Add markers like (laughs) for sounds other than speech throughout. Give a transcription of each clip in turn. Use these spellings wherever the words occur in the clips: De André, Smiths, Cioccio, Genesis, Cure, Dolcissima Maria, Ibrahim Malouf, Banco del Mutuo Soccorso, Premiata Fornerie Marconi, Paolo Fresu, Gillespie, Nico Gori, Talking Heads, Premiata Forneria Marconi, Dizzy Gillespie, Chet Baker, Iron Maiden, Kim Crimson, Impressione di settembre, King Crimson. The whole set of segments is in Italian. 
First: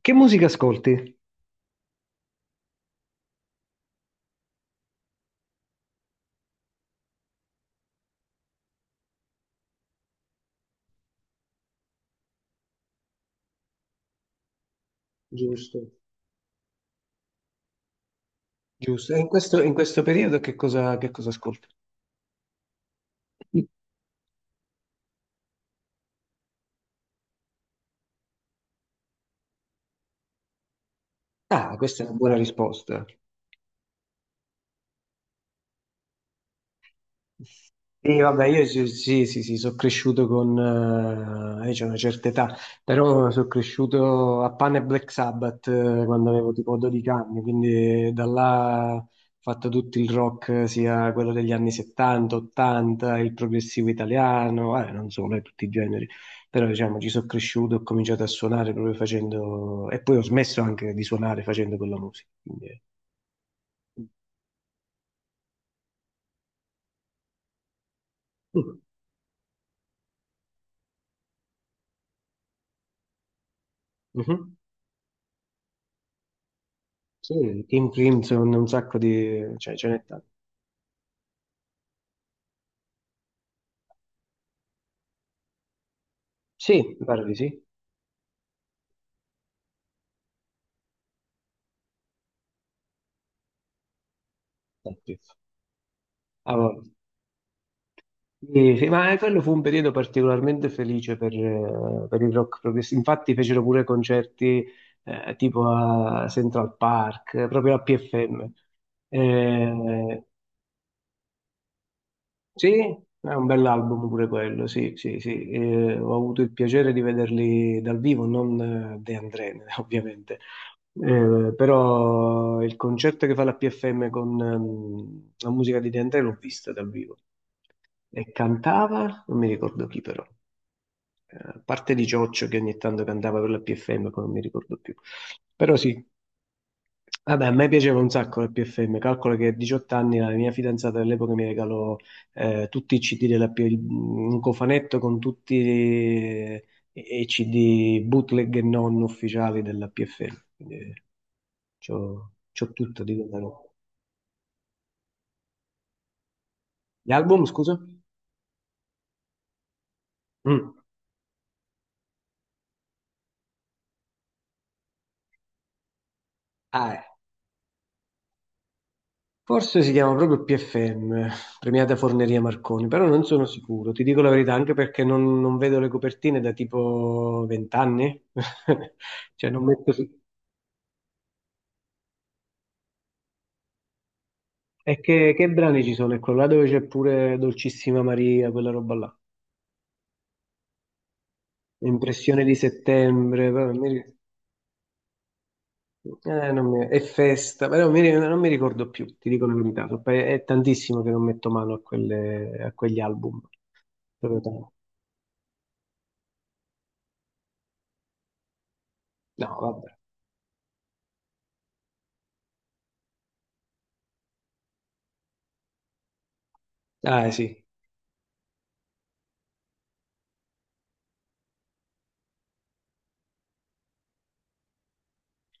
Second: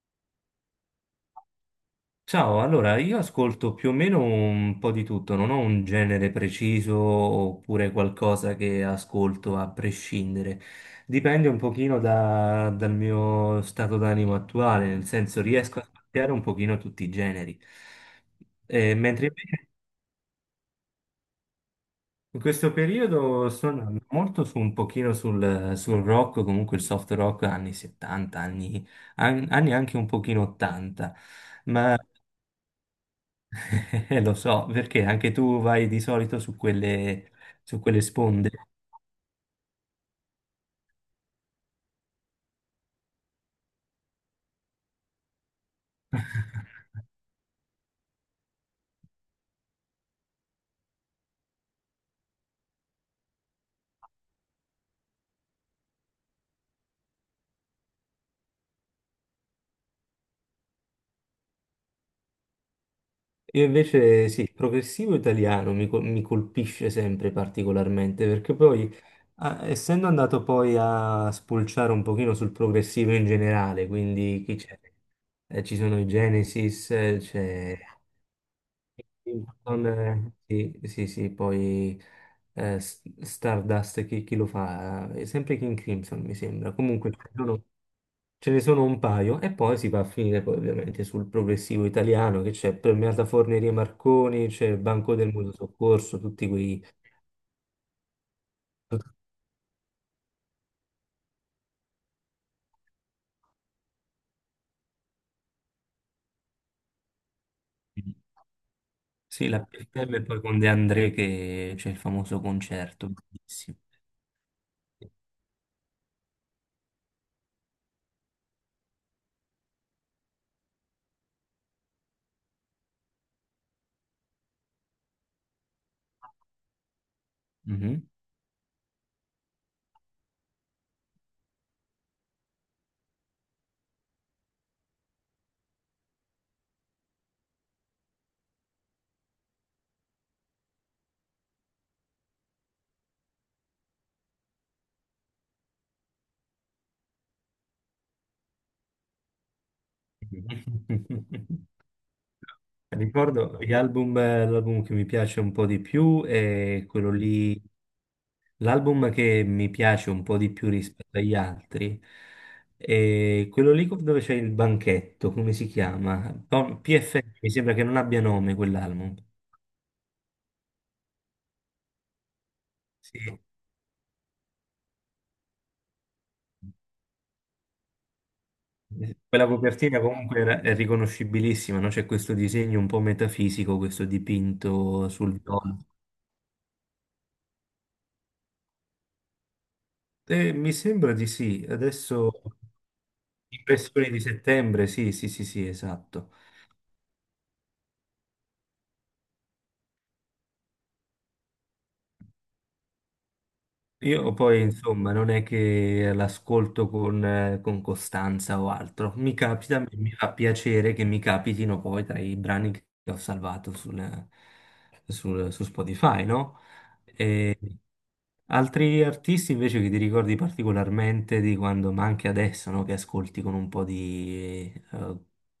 Che musica ascolti? Ciao, allora io ascolto più o meno un po' di tutto, non ho un genere preciso oppure qualcosa che ascolto a prescindere. Dipende un pochino dal mio stato d'animo attuale, nel senso riesco Giusto, a ascoltare un pochino tutti i generi. Giusto. E Mentre in questo, invece in questo periodo che cosa ascolti? in questo periodo sto andando molto su un pochino sul rock, comunque il soft rock anni 70, anni anche un pochino 80. Ah, Ma questa è una buona risposta. (laughs) Lo so, perché anche tu vai di solito su su quelle Sì, vabbè, sponde. io sì, sì, sì, sì, sono cresciuto con... C'è una certa età, però sono cresciuto a Pan e Black Sabbath quando avevo tipo 12 anni, quindi da là ho fatto tutto il rock, sia quello degli anni 70, 80, il progressivo italiano, non solo, tutti i generi, però diciamo ci sono cresciuto, ho cominciato a suonare proprio facendo... e poi ho smesso anche di suonare facendo quella musica, quindi... Io invece sì, il progressivo italiano mi colpisce sempre particolarmente, perché poi, essendo andato poi a spulciare un pochino sul progressivo in generale, quindi Mhm. chi c'è? Ci sono i Genesis, Sì, c'è Kim Crimson, un sacco di... cioè Hilton, ce n'è tanto. Sì, sì, sì, poi Stardust, chi lo fa? Sempre King Crimson, mi sembra. Sì, mi Comunque, pare di sì. ce ne sono un paio e poi si va a finire poi ovviamente sul progressivo italiano che c'è Premiata Fornerie Marconi, c'è il Banco Oddio. del Mutuo Soccorso, tutti Ah, vabbè. quei... Sì, sì, tutti- ma quello fu un periodo particolarmente felice per il rock progressivo. Infatti fecero pure concerti tipo a Central Park, proprio a PFM. Sì, la PFM e Eh, poi con De André che c'è il famoso Sì, concerto. è un Bellissimo. bell'album pure quello, sì, sì, sì. Ho avuto il piacere di vederli dal vivo, non De André, (laughs) ovviamente. Però il concerto che fa la PFM con la musica di De André l'ho vista dal vivo. Mhm. E cantava, non mi ricordo chi però, a parte di Cioccio che ogni tanto cantava per la PFM, poi non mi ricordo più. Però sì, vabbè, a me piaceva un sacco la PFM, calcolo che a 18 anni la mia fidanzata dell'epoca mi regalò tutti i CD un cofanetto con tutti i CD bootleg e non ufficiali della PFM, quindi (laughs) c'ho tutto di quella Ricordo roba. gli album, l'album che mi piace un po' di più è quello Gli album, lì scusa? L'album che mi piace un po' di più Mm. rispetto agli altri è quello lì dove c'è il banchetto, come si chiama? Ah. PFM, mi sembra che non abbia nome quell'album. Forse si chiama proprio PFM, Premiata Forneria Marconi, però non Sì. sono sicuro, ti dico la verità, anche perché non vedo le copertine da tipo 20 anni, (laughs) Quella cioè non metto... copertina comunque è riconoscibilissima, no? C'è questo disegno un po' metafisico, questo E dipinto sul che viola. brani ci sono? Ecco, là dove c'è pure Dolcissima Maria, quella roba là. Mi sembra di sì, adesso Impressione di settembre, però non mi impressioni ri- di settembre, sì, sì, sì, sì, esatto. Non mi- è festa, però non mi ricordo più, ti dico la verità. È tantissimo che non metto mano a quegli album. Io Proprio poi, tanto. insomma, non è che l'ascolto con costanza o altro. Mi No, capita, vabbè. mi fa piacere che mi capitino poi tra i brani che ho salvato su Spotify, no? Ah, eh, E sì. altri artisti invece che ti ricordi particolarmente di quando, ma anche adesso, no? Che ascolti con un po' di,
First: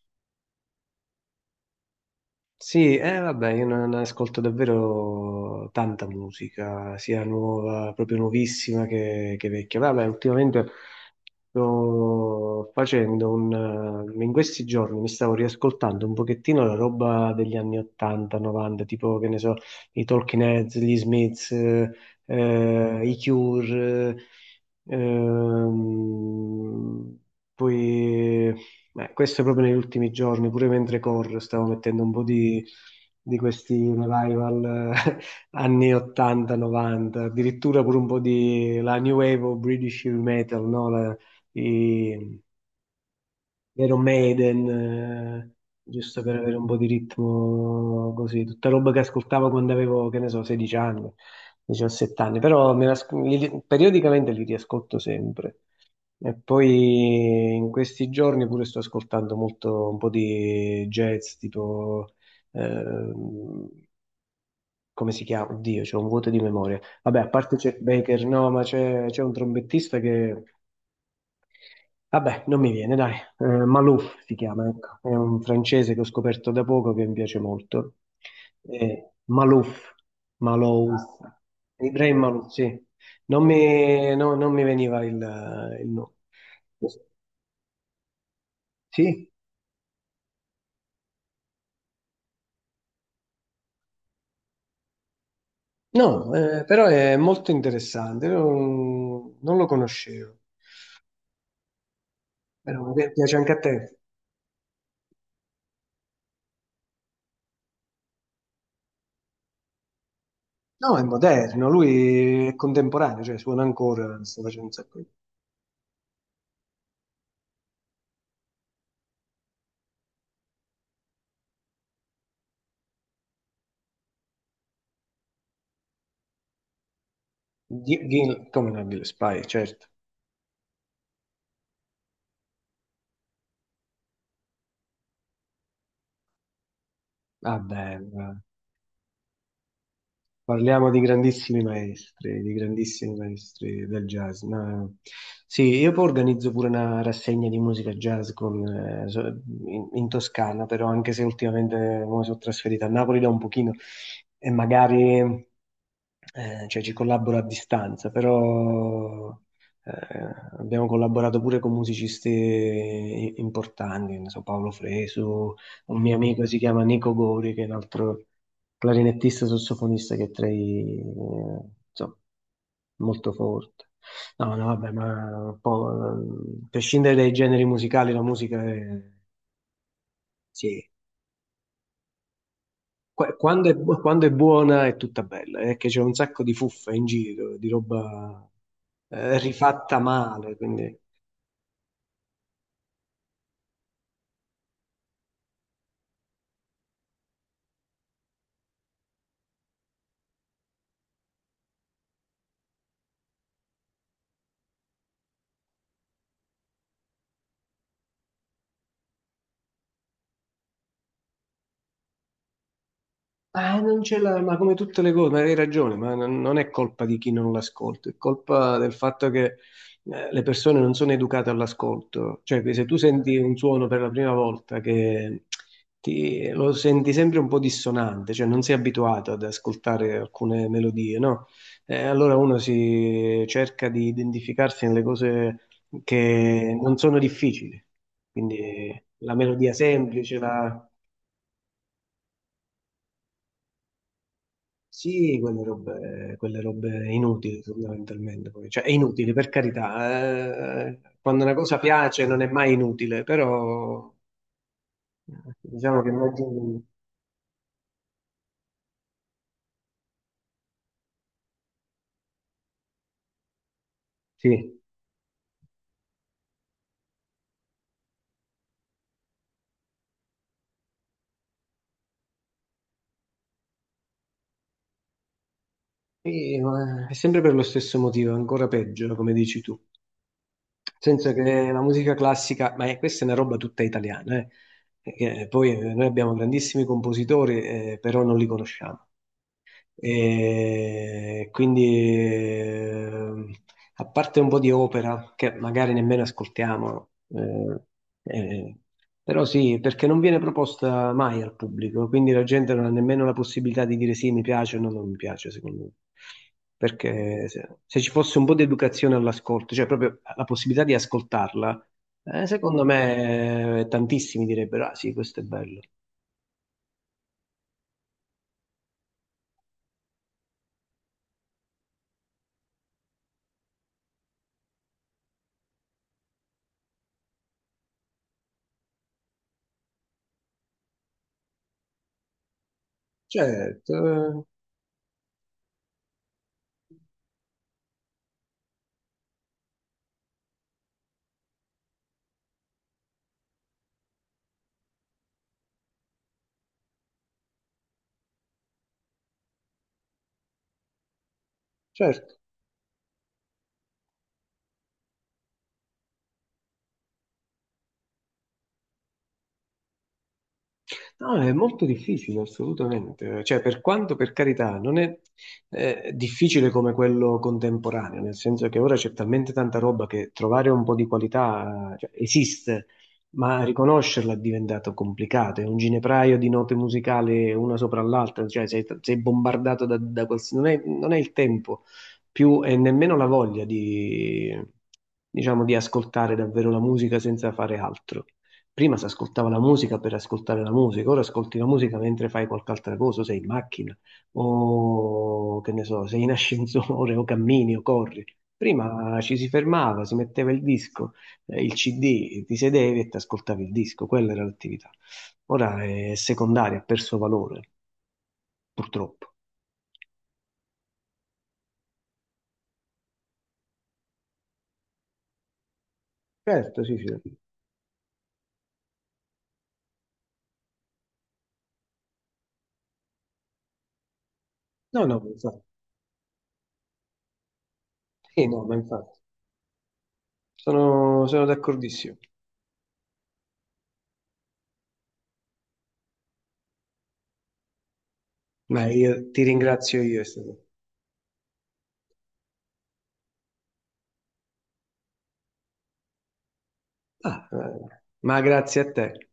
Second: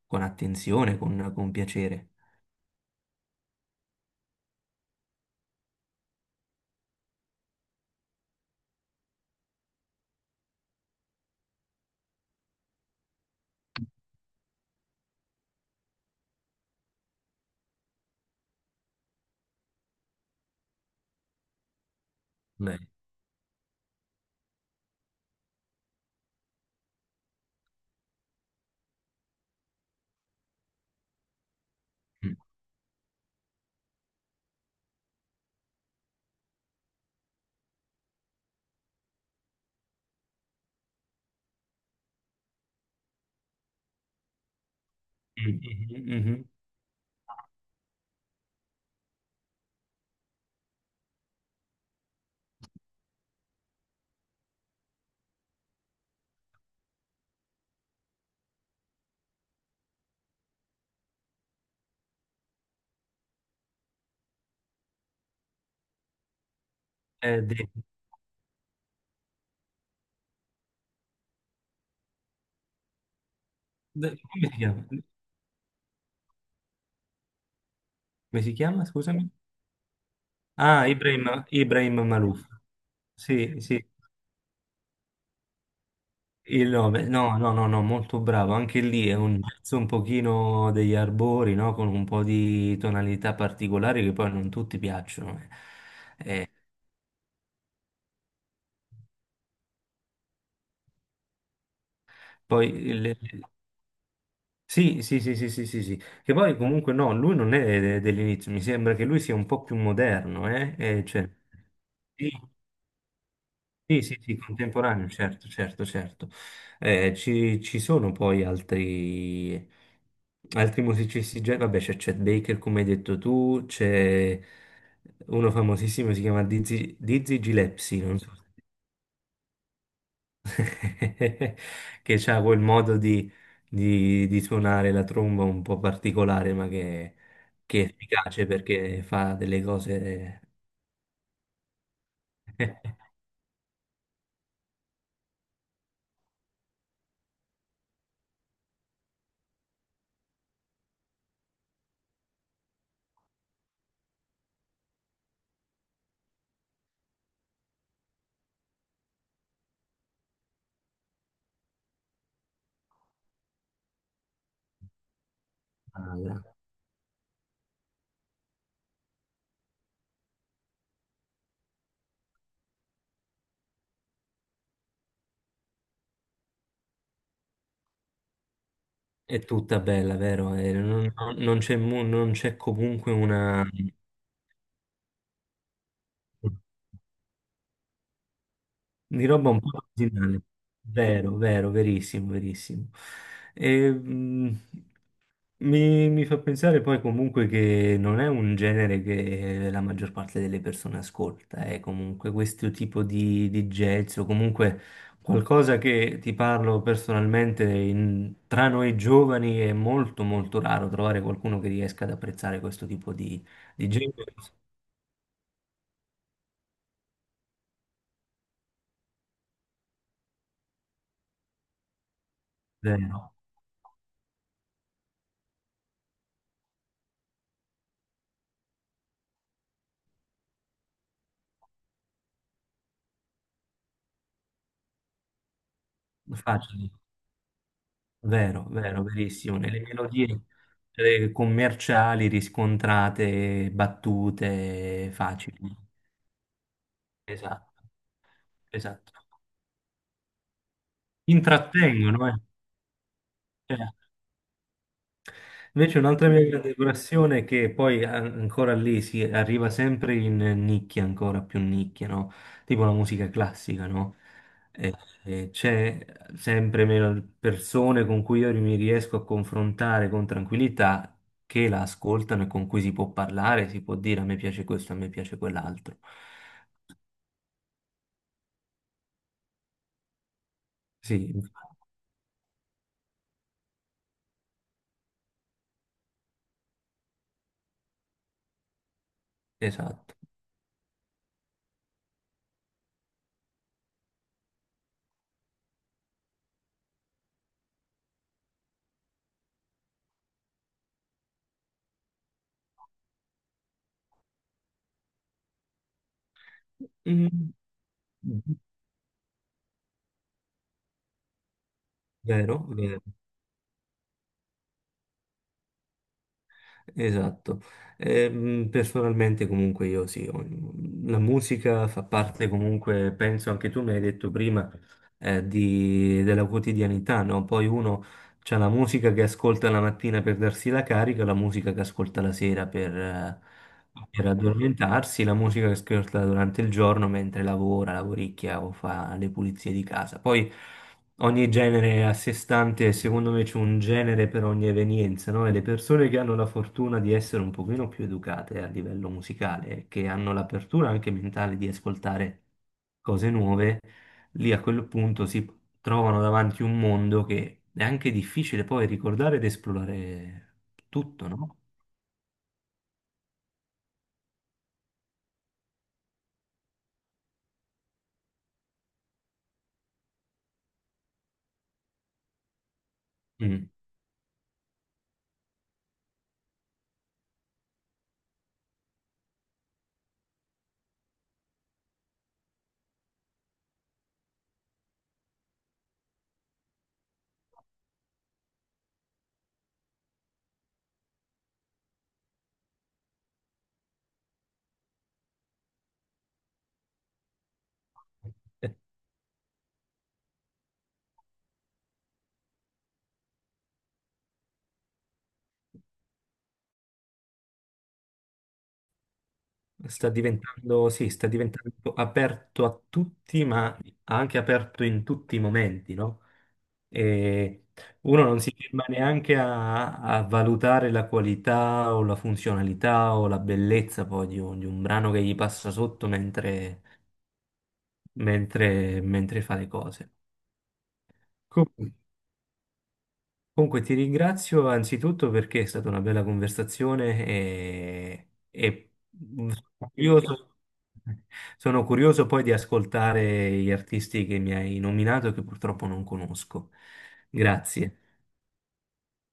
con attenzione, con piacere. Sì, vabbè, io non ascolto davvero tanta musica, sia nuova, proprio nuovissima che vecchia. Vabbè, ultimamente sto facendo un... in questi giorni mi stavo riascoltando un pochettino la roba degli anni 80, 90, tipo che ne so, i Talking Heads, gli Smiths, Beh, i Cure, eh, ehm, poi questo proprio negli ultimi giorni, pure mentre corro stavo mettendo un po' mm, di questi revival (laughs) anni 80-90, addirittura pure un po' di la New Wave o British Heavy Metal, no? I Iron Maiden, mm, mm, giusto mm, per mm. avere un po' di ritmo così, tutta roba che ascoltavo quando avevo, che ne so, 16 anni, 17 anni, però me la periodicamente li riascolto sempre. E poi in questi giorni pure sto ascoltando molto un po' di jazz, tipo, ehm, come si chiama? Oddio, c'è un vuoto di memoria. Vabbè, a Eh, parte de- Chet Baker, no, ma c'è un trombettista che vabbè, non mi viene, dai. Malouf si Come si chiama, chiama? ecco. È un francese che ho scoperto da poco che mi piace molto. Come si chiama? Scusami. Malouf, Ah, Malouf, Ibrahim, Ibrahim Ibrahim Malouf. Malouf, sì. Sì, sì, Non mi veniva il nome. il nome. No, no, no, no, molto bravo. Anche lì è Sì? un jazz un pochino degli arbori, no? Con un po' di tonalità particolari che poi non tutti piacciono. Eh. No, però è molto interessante. Non lo conoscevo. Poi Però piace il- anche a te. Sì, sì, sì, sì, sì, sì, sì. Che poi comunque no, lui non dell'inizio, mi sembra che lui sia un po' più moderno, eh? No, è Cioè... moderno, sì, lui è contemporaneo, cioè suona sì, sì, ancora, sì, sta facendo un sacco contemporaneo, certo, certo, certo. Ci sono poi altri, altri musicisti, vabbè, c'è Chet Baker, come hai detto tu, c'è uno famosissimo, si chiama Dizzy, Dizzy di... Gillespie, non so, se- Come no, Gillespie, certo. (laughs) che ha quel modo di, di suonare la tromba un po' particolare, ma che è Vabbè, efficace perché fa delle cose... parliamo di grandissimi maestri del jazz. Sì, io poi organizzo pure una rassegna di musica jazz con, in Toscana, però anche se ultimamente mi sono trasferita a Napoli da un pochino e magari cioè, ci collaboro a distanza, però eh, abbiamo collaborato pure con musicisti importanti, ne so, Paolo Fresu un mio amico (laughs) si chiama Nico Gori, che è un altro clarinettista sassofonista che è tra i, insomma, molto forte. No, no, vabbè, ma un po', a prescindere dai generi musicali, la musica è, È tutta bella, vero? E sì. Non non c'è comunque una... Quando è, quando è buona è tutta bella, è che c'è un sacco di fuffa in giro, di roba Di roba un po' rifatta originale. male, quindi... Vero, vero, verissimo, verissimo. E, mi, mi fa pensare poi comunque che non è un genere che la maggior parte delle persone ascolta, è comunque questo tipo di jazz o comunque qualcosa che ti parlo personalmente, in- tra noi giovani è molto molto raro trovare qualcuno che riesca ad apprezzare questo tipo Ah, di non c'è genere. la... Ma come tutte le cose, ma hai ragione, ma non è colpa di chi non l'ascolta, è colpa del fatto che le persone non sono educate all'ascolto. Cioè, che se tu Vero, senti un suono per la prima volta che lo senti sempre un po' dissonante, cioè non sei abituato ad ascoltare alcune melodie, no? Allora uno si cerca di identificarsi nelle cose che facile. non sono difficili, quindi Vero, vero, la verissimo. melodia Nelle semplice, melodie la... commerciali riscontrate battute Sì, facili. Quelle robe inutili Esatto, fondamentalmente. Poi. Cioè, è esatto. inutile per carità, quando una cosa piace Intrattengono, eh. non è mai inutile, Cioè, però eh, invece diciamo che un'altra mia grande passione è che poi ancora lì si arriva sempre in nicchia, ancora più nicchia, no? Tipo la musica classica, no? sì. C'è sempre meno persone con cui io mi riesco a confrontare con tranquillità che la ascoltano e con cui si può parlare, si può dire a me piace questo, a me piace quell'altro. Sì, ma è sempre per lo stesso motivo, ancora peggio, come dici tu. Nel senso Sì, che la musica classica, questa è una roba tutta italiana, che poi noi abbiamo grandissimi compositori, però non li conosciamo. esatto. E quindi, a parte un po' di opera che magari nemmeno ascoltiamo, eh, però sì, perché non viene proposta mai al pubblico, quindi la gente non ha nemmeno la possibilità di dire sì, mi piace o no, non mi piace, secondo me. Perché Mm, se ci fosse un po' di educazione all'ascolto, cioè proprio la possibilità di ascoltarla, vero, secondo vero. me tantissimi direbbero, ah sì, questo è bello. Esatto, personalmente comunque io sì, la musica fa parte comunque, penso anche tu mi hai detto prima, della quotidianità, no? Poi uno c'ha la musica che ascolta la mattina per darsi la carica, la musica che ascolta la sera Certo, per eh, addormentarsi, la musica che ascolta durante il giorno mentre lavora, lavoricchia o fa le pulizie di casa. Poi ogni genere è a sé stante, e secondo me c'è un genere per ogni evenienza, no? E le persone che hanno la fortuna di essere un pochino più educate a livello musicale, che hanno l'apertura anche mentale di certo. ascoltare cose nuove, lì a quel punto si trovano davanti un mondo che è anche difficile poi ricordare ed esplorare tutto, No, è no? molto difficile, assolutamente. Cioè, per quanto, per carità, non è difficile come quello contemporaneo, nel senso che ora c'è talmente tanta roba che trovare un po' di qualità, cioè, esiste, ma Mm. riconoscerla è diventato complicato. È un ginepraio di note musicali una sopra l'altra, cioè sei bombardato non è il tempo più e nemmeno la voglia di, diciamo, di ascoltare davvero la musica senza fare altro. Prima si ascoltava la musica per ascoltare la musica, ora ascolti la musica mentre fai qualche altra cosa, o sei in macchina, o che ne so, sei in ascensore, (laughs) o cammini, o corri. Eh, Prima ci si fermava, si metteva il disco, il CD, ti sedevi e ti ascoltavi il disco, quella era l'attività. Ora è secondaria, ha perso valore, purtroppo. sta diventando, sì, sta diventando aperto a tutti, ma anche aperto in tutti i momenti, no? Certo, sì, sì. E uno non si ferma neanche a, a valutare la qualità o la funzionalità o la bellezza poi di un No, brano no, che ma gli infatti. passa sotto mentre, Sì, no, ma infatti. mentre fa le cose. Sono Co- d'accordissimo. Comunque ti ringrazio anzitutto perché è stata una bella conversazione Ma e io ti ringrazio io. Curioso, sono curioso poi di ascoltare gli artisti che mi hai nominato e che purtroppo non conosco. Ah, Grazie. eh, ma grazie a te.